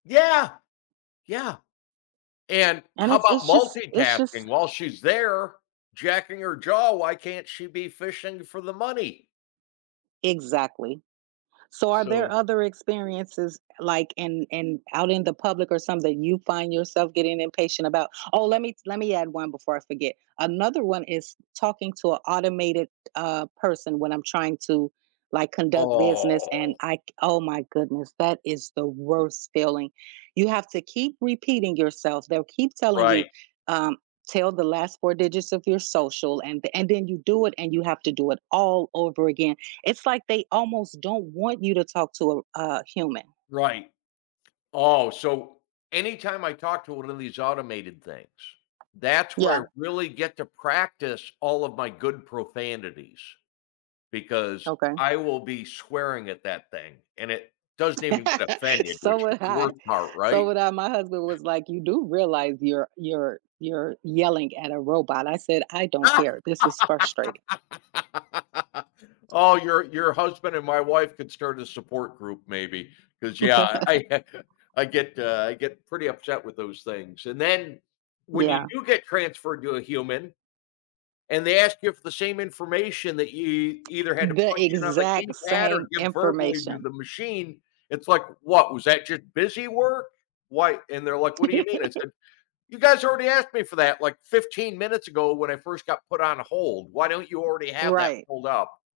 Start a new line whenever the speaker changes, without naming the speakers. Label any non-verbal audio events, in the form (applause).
Yeah. Yeah. And
and
how about
it's just it's just
multitasking? While she's there jacking her jaw, why can't she be fishing for the money?
Exactly. So are
So
there other experiences like in in out in the public or something you find yourself getting impatient about? Oh, let me let me add one before I forget. Another one is talking to a automated, uh, person when I'm trying to, like, conduct business and
Oh.
I oh my goodness, that is the worst feeling. You have to keep repeating yourself. They'll keep telling you,
Right.
um, "Tell the last 4 digits of your social." And the and then you do it, and you have to do it all over again. It's like, they almost don't want you to talk to a r a human.
Right. Oh, so anytime I talk to one of these automated things, that's where
Yeah.
I really get to practice all of my good profanities because
Okay.
I will be swearing at that thing. And it doesn't even get
(laughs)
offended,
So
which is
would
the
I,
worst part,
so
right?
would I. My husband
(chuckles)
was like, "You do realize you're you're you're yelling at a robot." I said, "I don't
(laughs)
care. This is frustrating."
Oh, your your husband and my wife could start a support group maybe, 'cause yeah, I (chuckles) uh, I
(laughs)
get, uh, I get pretty upset with those things. And then when you
Yeah.
do get transferred to a human and they ask you for the same information that you either had to
The
punch in on the
exact
keypad or
same
give verbally to
information.
the machine, it's like, "What, was that just busy work?" Why, and they're like, "What do you mean?" I said, "You
(laughs)
guys already asked me for that, like, 15 minutes ago when I first got put on hold. Why don't you already have that
Right.
pulled up?"